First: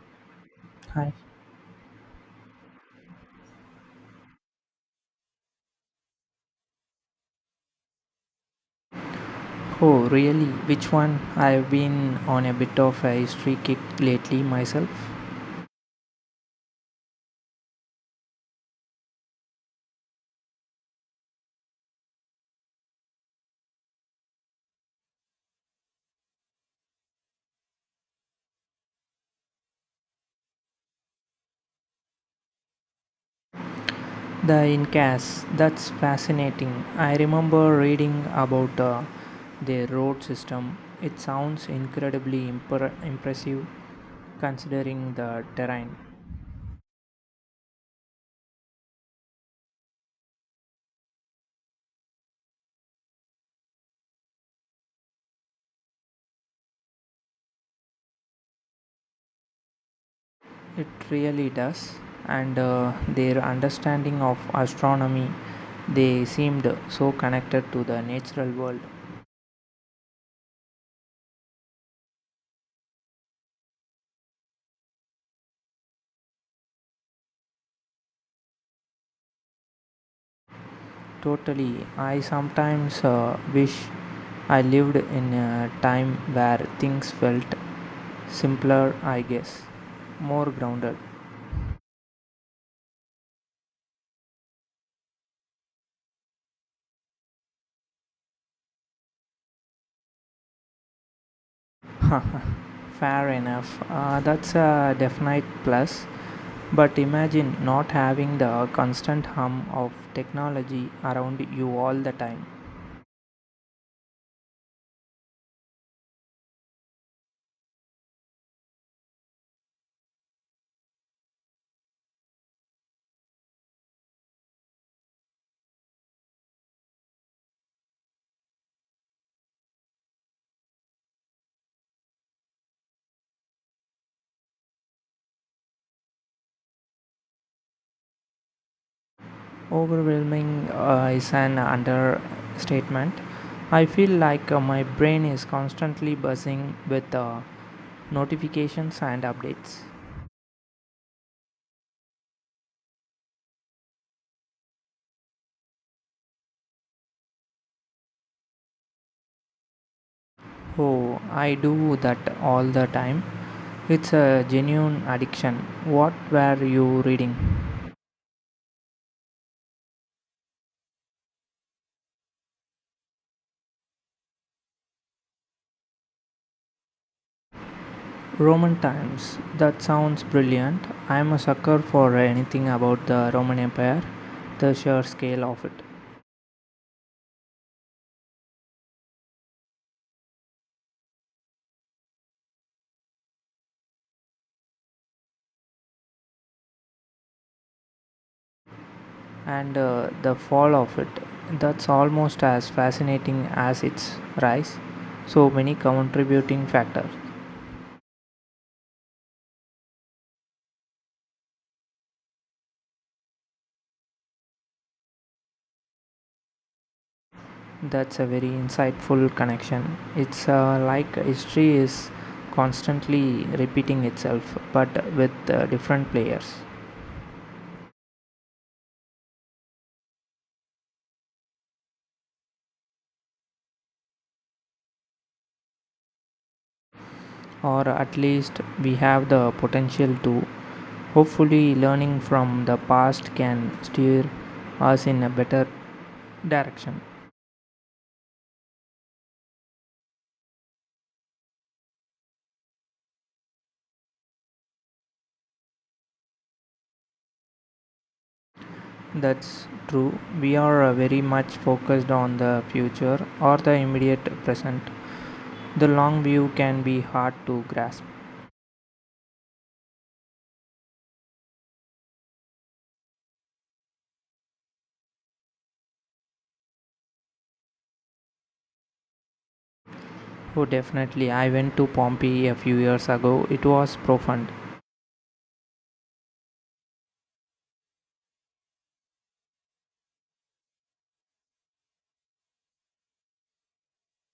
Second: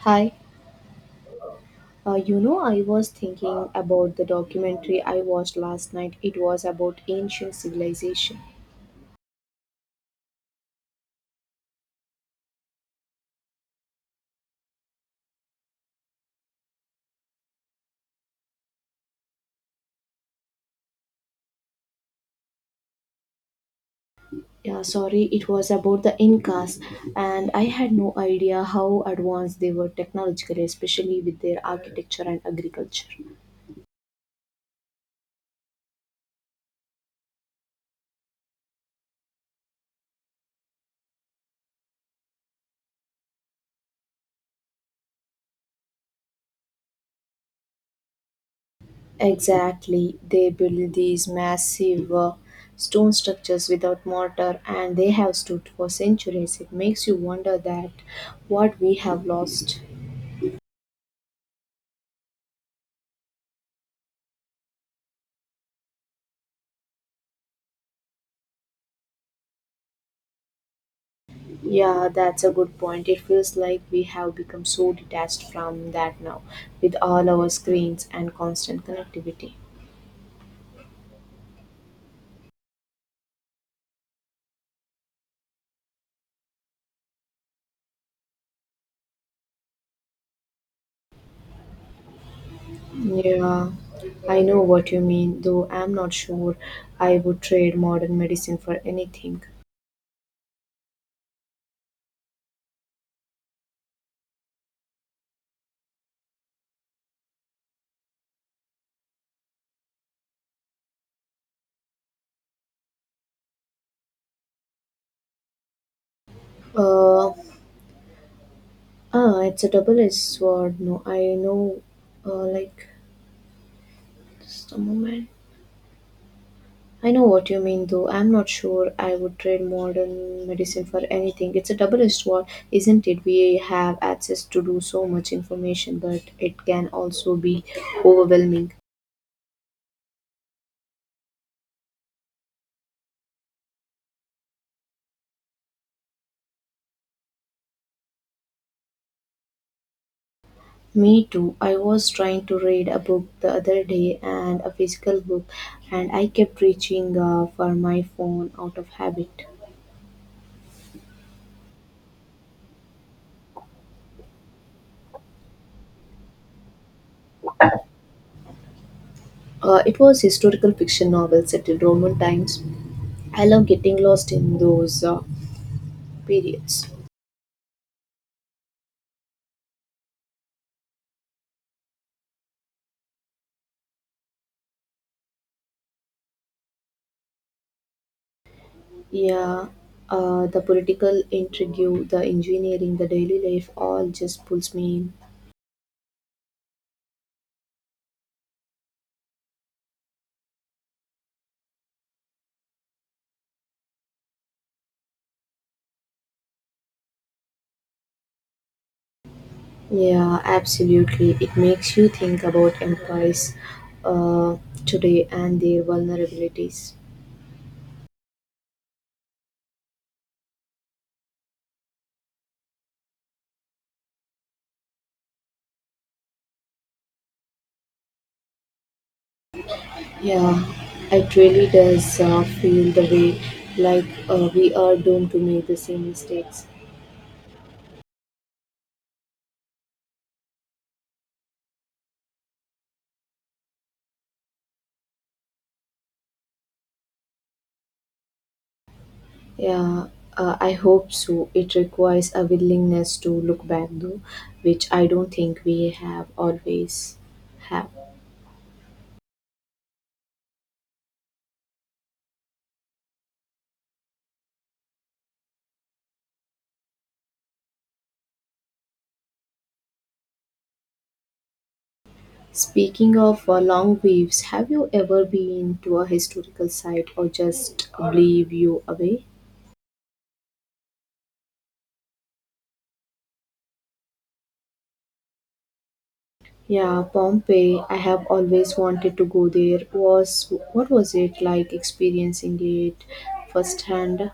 Hi, Hi. I was thinking about the documentary I watched last night. It was about ancient civilization. Oh, really? Which one? I've been on a bit of a history kick lately myself. Yeah, sorry, it was about the Incas, and I had no idea how advanced they were technologically, especially with their architecture and agriculture. The Incas. That's fascinating. I remember reading about their road system. It sounds incredibly impressive considering the terrain. Exactly, they built these massive stone structures without mortar, and they have stood for centuries. It makes you wonder that what we have lost. It really does. And their understanding of astronomy. They seemed so connected to the natural world. Yeah, that's a good point. It feels like we have become so detached from that now, with all our screens and constant connectivity. Totally. I sometimes wish I lived in a time where things felt simpler, I guess. More grounded. Yeah, I know what you mean, though I'm not sure I would trade modern medicine for anything. Fair enough. That's a definite plus. But imagine not having the constant hum of technology around you all the time. Uh, it's a double-edged sword. No, I know, uh, like, just a moment. I know what you mean, though. I'm not sure I would trade modern medicine for anything. It's a double edged sword, isn't it? We have access to do so much information, but it can also be overwhelming. Overwhelming is an understatement. I feel like my brain is constantly buzzing with notifications and updates. Me too. I was trying to read a book the other day and a physical book, and I kept reaching for my phone out of habit. Oh, I do that all the time. It's a genuine addiction. What were you reading? It was historical fiction novel set in Roman times. I love getting lost in those periods. Roman times. That sounds brilliant. I'm a sucker for anything about the Roman Empire, the sheer scale of it, Yeah, the political intrigue, the engineering, the daily life, all just pulls me in. and the fall of it. That's almost as fascinating as its rise. So many contributing factors. Yeah, absolutely. It makes you think about empires uh, today and their vulnerabilities. That's a very insightful connection. It's like history is constantly repeating itself, but with different players. Yeah, it really does feel the way like we are doomed to make the same mistakes. Or at least we have the potential to. Hopefully, learning from the past can steer us in a better direction. Yeah, I hope so. It requires a willingness to look back, though, which I don't think we have always have. That's true. We are very much focused on the future or the immediate present. The long view can be hard to grasp. Speaking of long waves, have you ever been to a historical site or just blew you away? Oh, definitely. I went to Pompeii a few years ago. It was profound. Yeah, Pompeii. I have always wanted to go there. Was what was it like experiencing it firsthand?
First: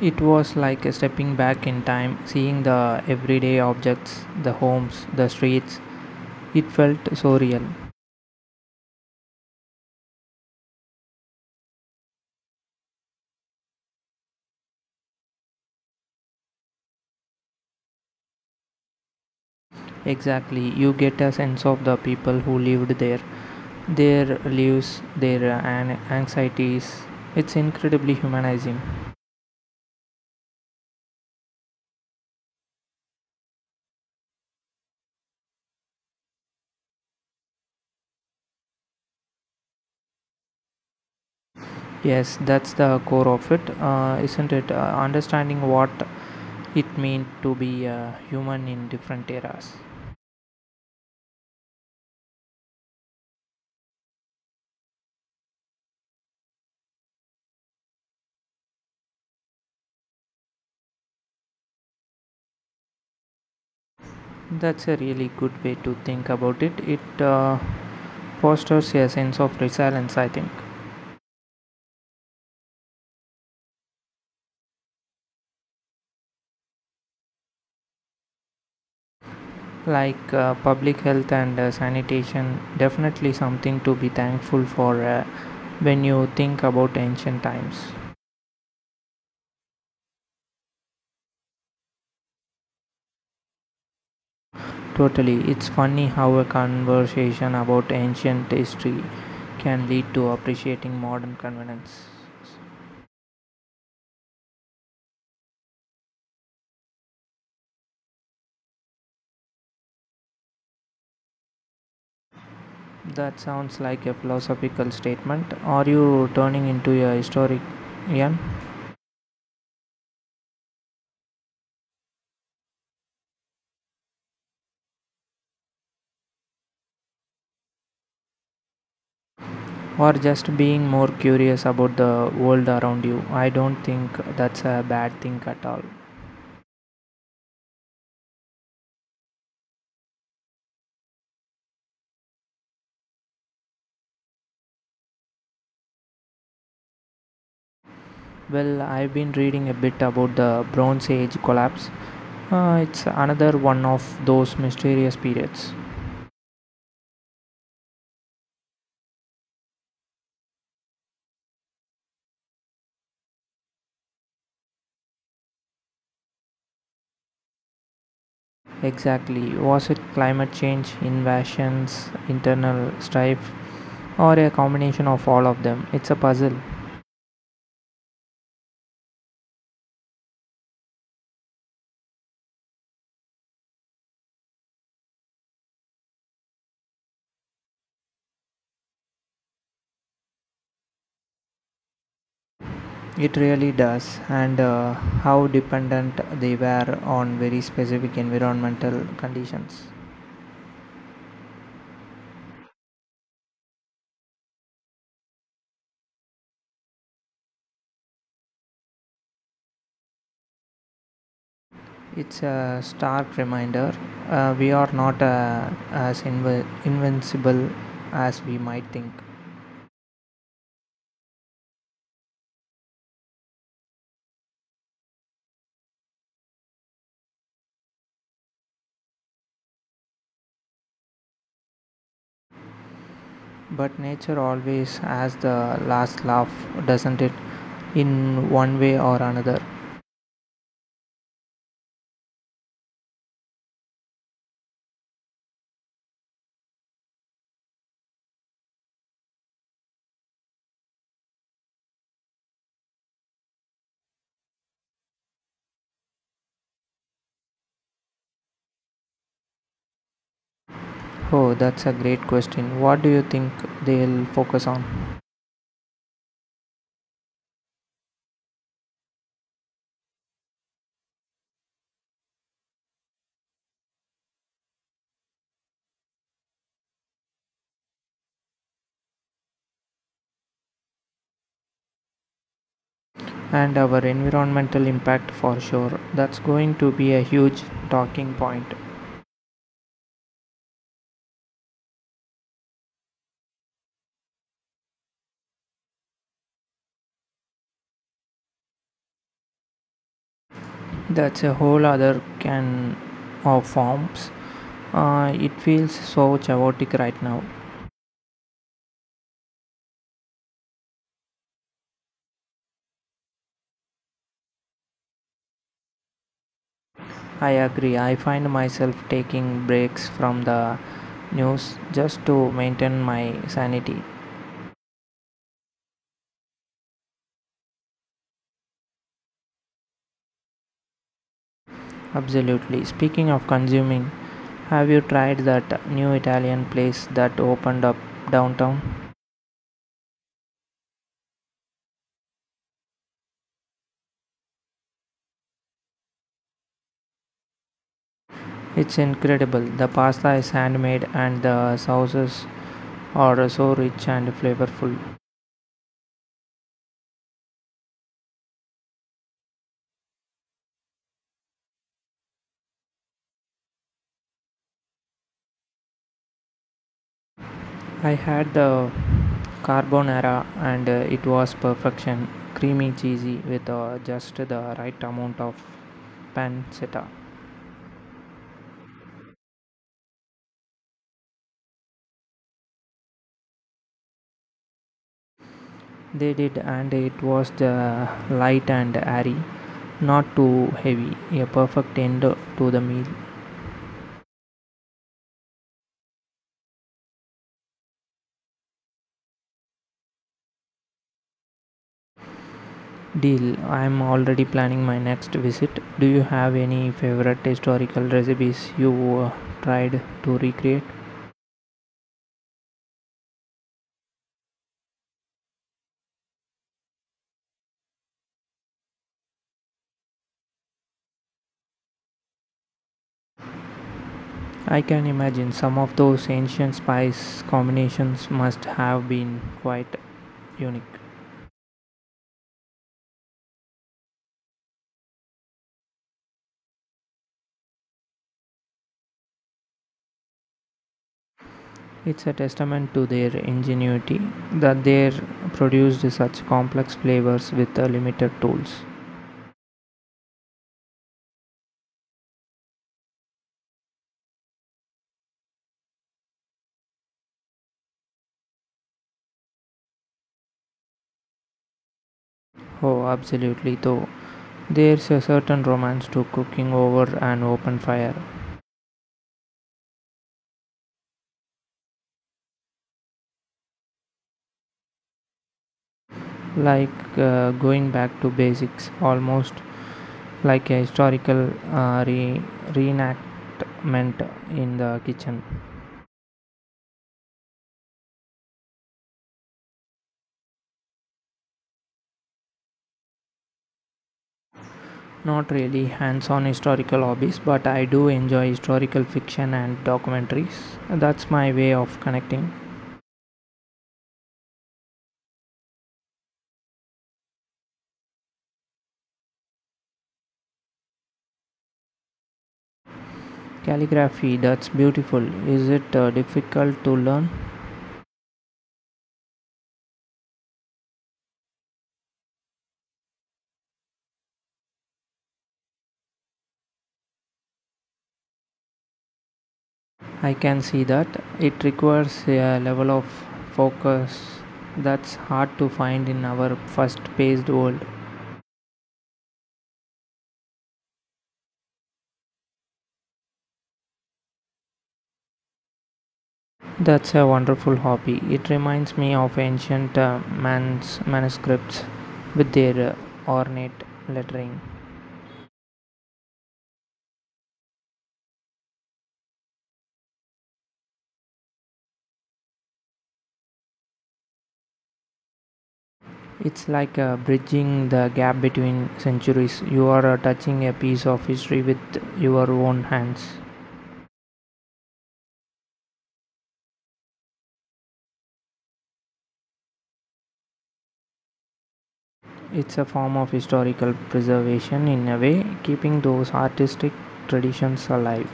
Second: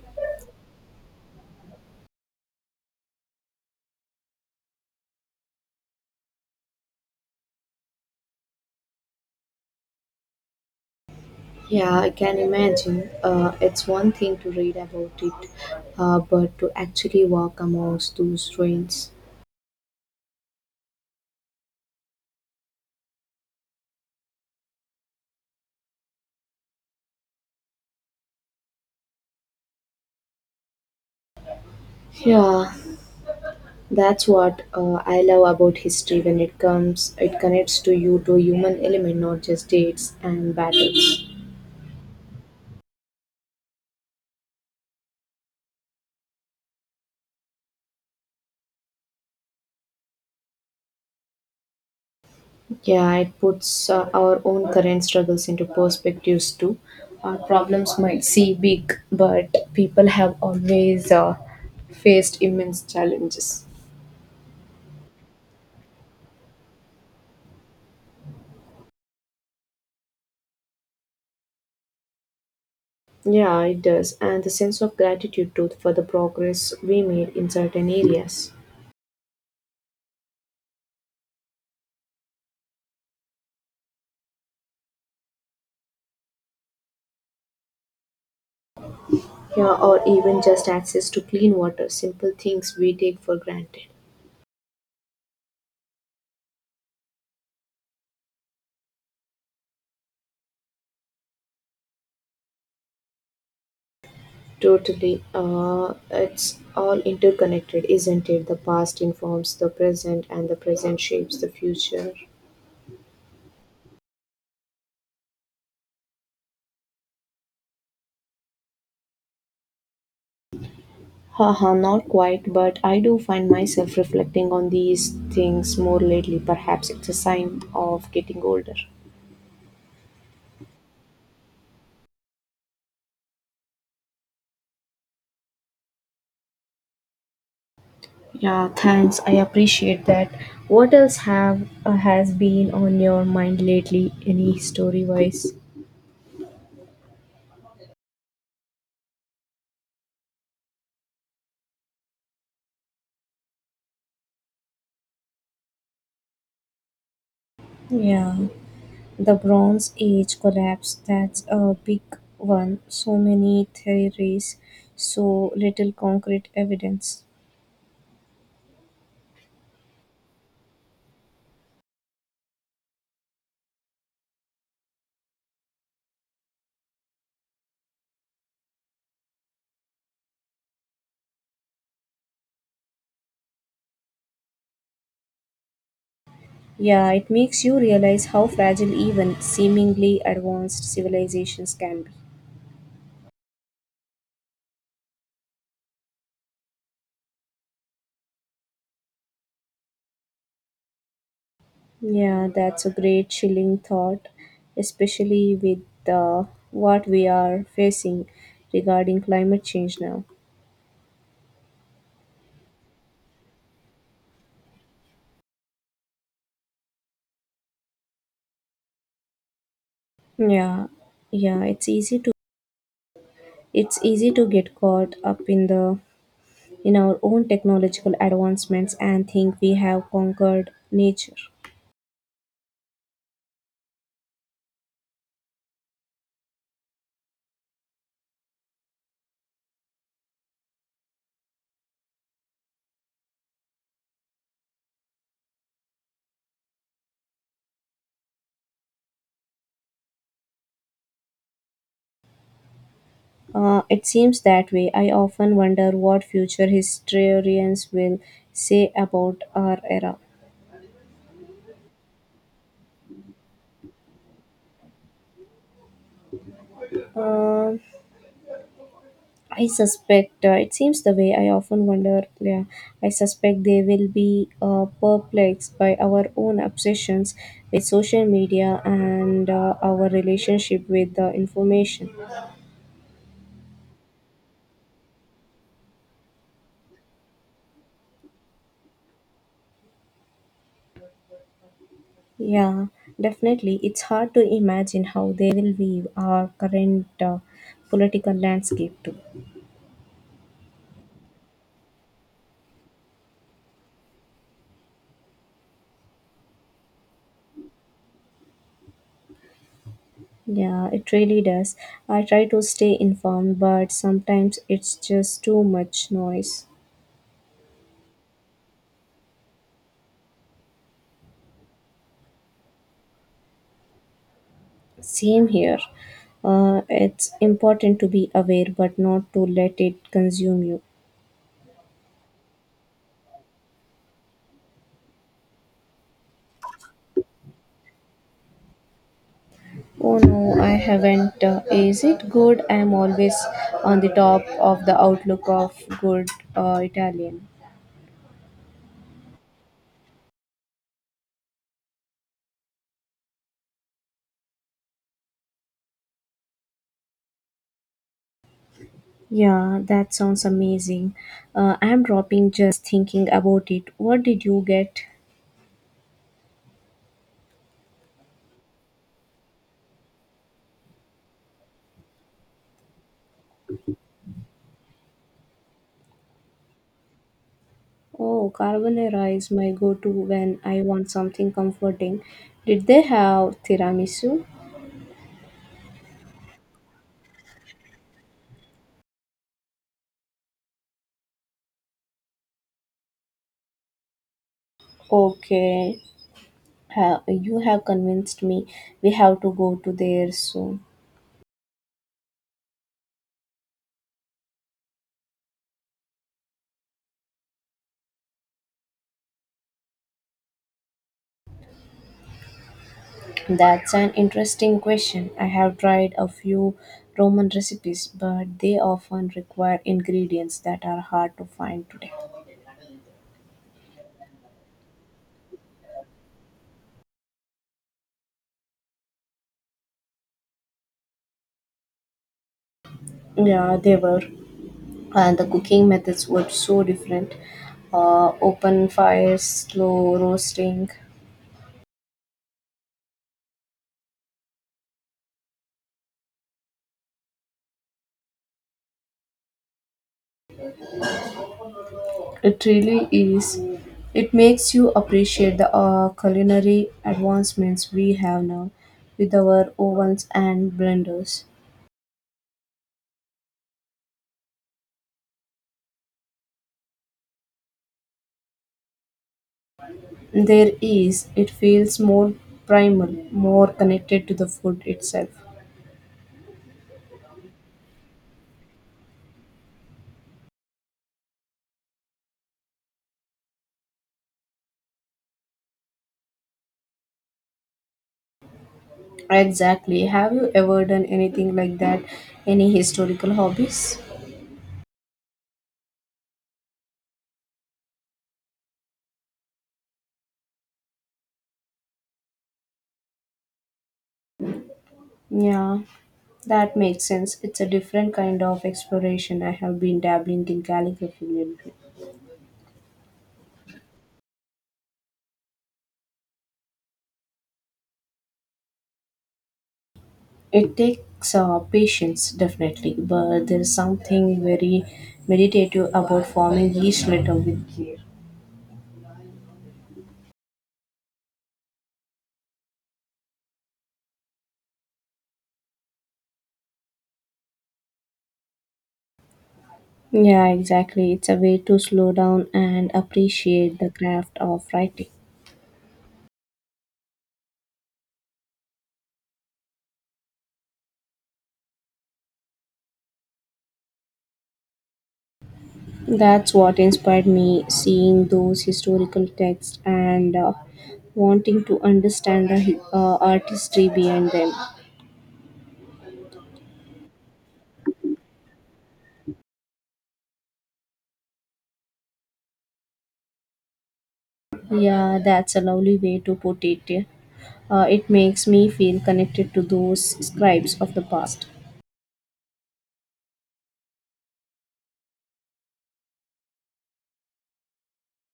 It was like stepping back in time, seeing the everyday objects, the homes, the streets. It felt so real. Yeah, I can imagine. It's one thing to read about it, but to actually walk amongst those ruins. Exactly. You get a sense of the people who lived there, their lives, their anxieties. It's incredibly humanizing. Yeah, that's what I love about history when it comes it connects to you to human element not just dates and battles. Yes, that's the core of it, isn't it? Understanding what it meant to be a human in different eras. Yeah, it puts our own current struggles into perspectives too. Our problems might seem big, but people have always faced immense challenges. That's a really good way to think about it. It fosters a sense of resilience, I think. Yeah, it does. And the sense of gratitude too for the progress we made in certain areas. Like public health and sanitation, definitely something to be thankful for when you think about ancient times. Yeah, or even just access to clean water, simple things we take for granted. Totally. It's funny how a conversation about ancient history can lead to appreciating modern convenience. Totally. It's all interconnected, isn't it? The past informs the present, and the present shapes the future. That sounds like a philosophical statement. Are you turning into a historian? Haha, not quite, but I do find myself reflecting on these things more lately. Perhaps it's a sign of getting older. Or just being more curious about the world around you. I don't think that's a bad thing at all. Yeah, thanks. I appreciate that. What else have has been on your mind lately? Any story wise? Well, I've been reading a bit about the Bronze Age collapse. It's another one of those mysterious periods. Yeah. The Bronze Age collapse, that's a big one. So many theories, so little concrete evidence. Exactly. Was it climate change, invasions, internal strife, or a combination of all of them? It's a puzzle. Yeah, it makes you realize how fragile even seemingly advanced civilizations can be. It really does, and how dependent they were on very specific environmental conditions. Yeah, that's a great chilling thought, especially with what we are facing regarding climate change now. It's a stark reminder, we are not as inv- invincible as we might think. Yeah, yeah, it's easy to get caught up in the in our own technological advancements and think we have conquered nature. But nature always has the last laugh, doesn't it? In one way or another. It seems that way. I often wonder what future historians will say about our era. Oh, that's a great question. What do you think they'll focus on? Um, I suspect it seems the way. I often wonder. Yeah, I suspect they will be perplexed by our own obsessions with social media and our relationship with the information. And our environmental impact for sure. That's going to be a huge talking point. Yeah, definitely. It's hard to imagine how they will weave our current political landscape too. That's a whole other can of forms. It feels so chaotic right now. Yeah, it really does. I try to stay informed, but sometimes it's just too much noise. I agree. I find myself taking breaks from the news just to maintain my sanity. Same here. It's important to be aware, but not to let it consume you. Absolutely. Speaking of consuming, have you tried that new Italian place that opened up downtown? Oh no, I haven't. Is it good? I'm always on the top of the outlook of good Italian. It's incredible. The pasta is handmade and the sauces are so rich and flavorful. Yeah, that sounds amazing. I'm dropping just thinking about it. What did you get? I had the carbonara and it was perfection. Creamy, cheesy, with just the right amount of pancetta. Oh, carbonara is my go-to when I want something comforting. Did they have tiramisu? They did, and it was the light and airy, not too heavy, a perfect end to the meal. Okay, you have convinced me. We have to go to there soon. Deal. I'm already planning my next visit. Do you have any favorite historical recipes you uh, tried to recreate? That's an interesting question. I have tried a few Roman recipes, but they often require ingredients that are hard to find today. I can imagine some of those ancient spice combinations must have been quite unique. Yeah, they were. And the cooking methods were so different. Open fires, slow roasting. It's a testament to their ingenuity that they produced such complex flavors with limited tools. It really is. It makes you appreciate the culinary advancements we have now with our ovens and blenders. Oh, absolutely, though. There's a certain romance to cooking over an open fire, There is, it feels more primal, more connected to the food itself. like going back to basics, almost like a historical reenactment in the kitchen. Exactly. Have you ever done anything like that? Any historical hobbies? Not really hands on historical hobbies, but I do enjoy historical fiction and documentaries. That's my way of connecting. Yeah. That makes sense. It's a different kind of exploration. I have been dabbling in calligraphy lately. Calligraphy, that's beautiful. Is it difficult to learn? It takes patience, definitely, but there's something very meditative about forming each letter with care. I can see that it requires a level of focus that's hard to find in our fast paced world. Yeah, exactly. It's a way to slow down and appreciate the craft of writing. That's a wonderful hobby. It reminds me of ancient man's manuscripts with their ornate lettering. That's what inspired me seeing those historical texts and wanting to understand the artistry behind them. It's like bridging the gap between centuries. You are touching a piece of history with your own hands. Yeah, that's a lovely way to put it. It makes me feel connected to those scribes of the past. It's a form of historical preservation in a way, keeping those artistic traditions alive.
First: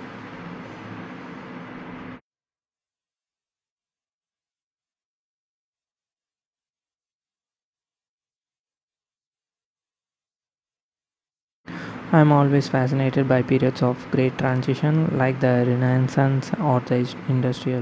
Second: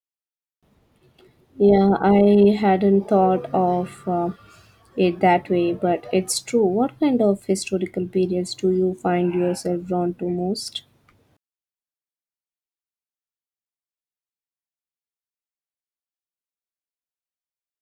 Yeah, I hadn't thought of it that way, but it's true. What kind of historical periods do you find yourself drawn to most? I'm always fascinated by periods of great transition like the Renaissance or the Industrial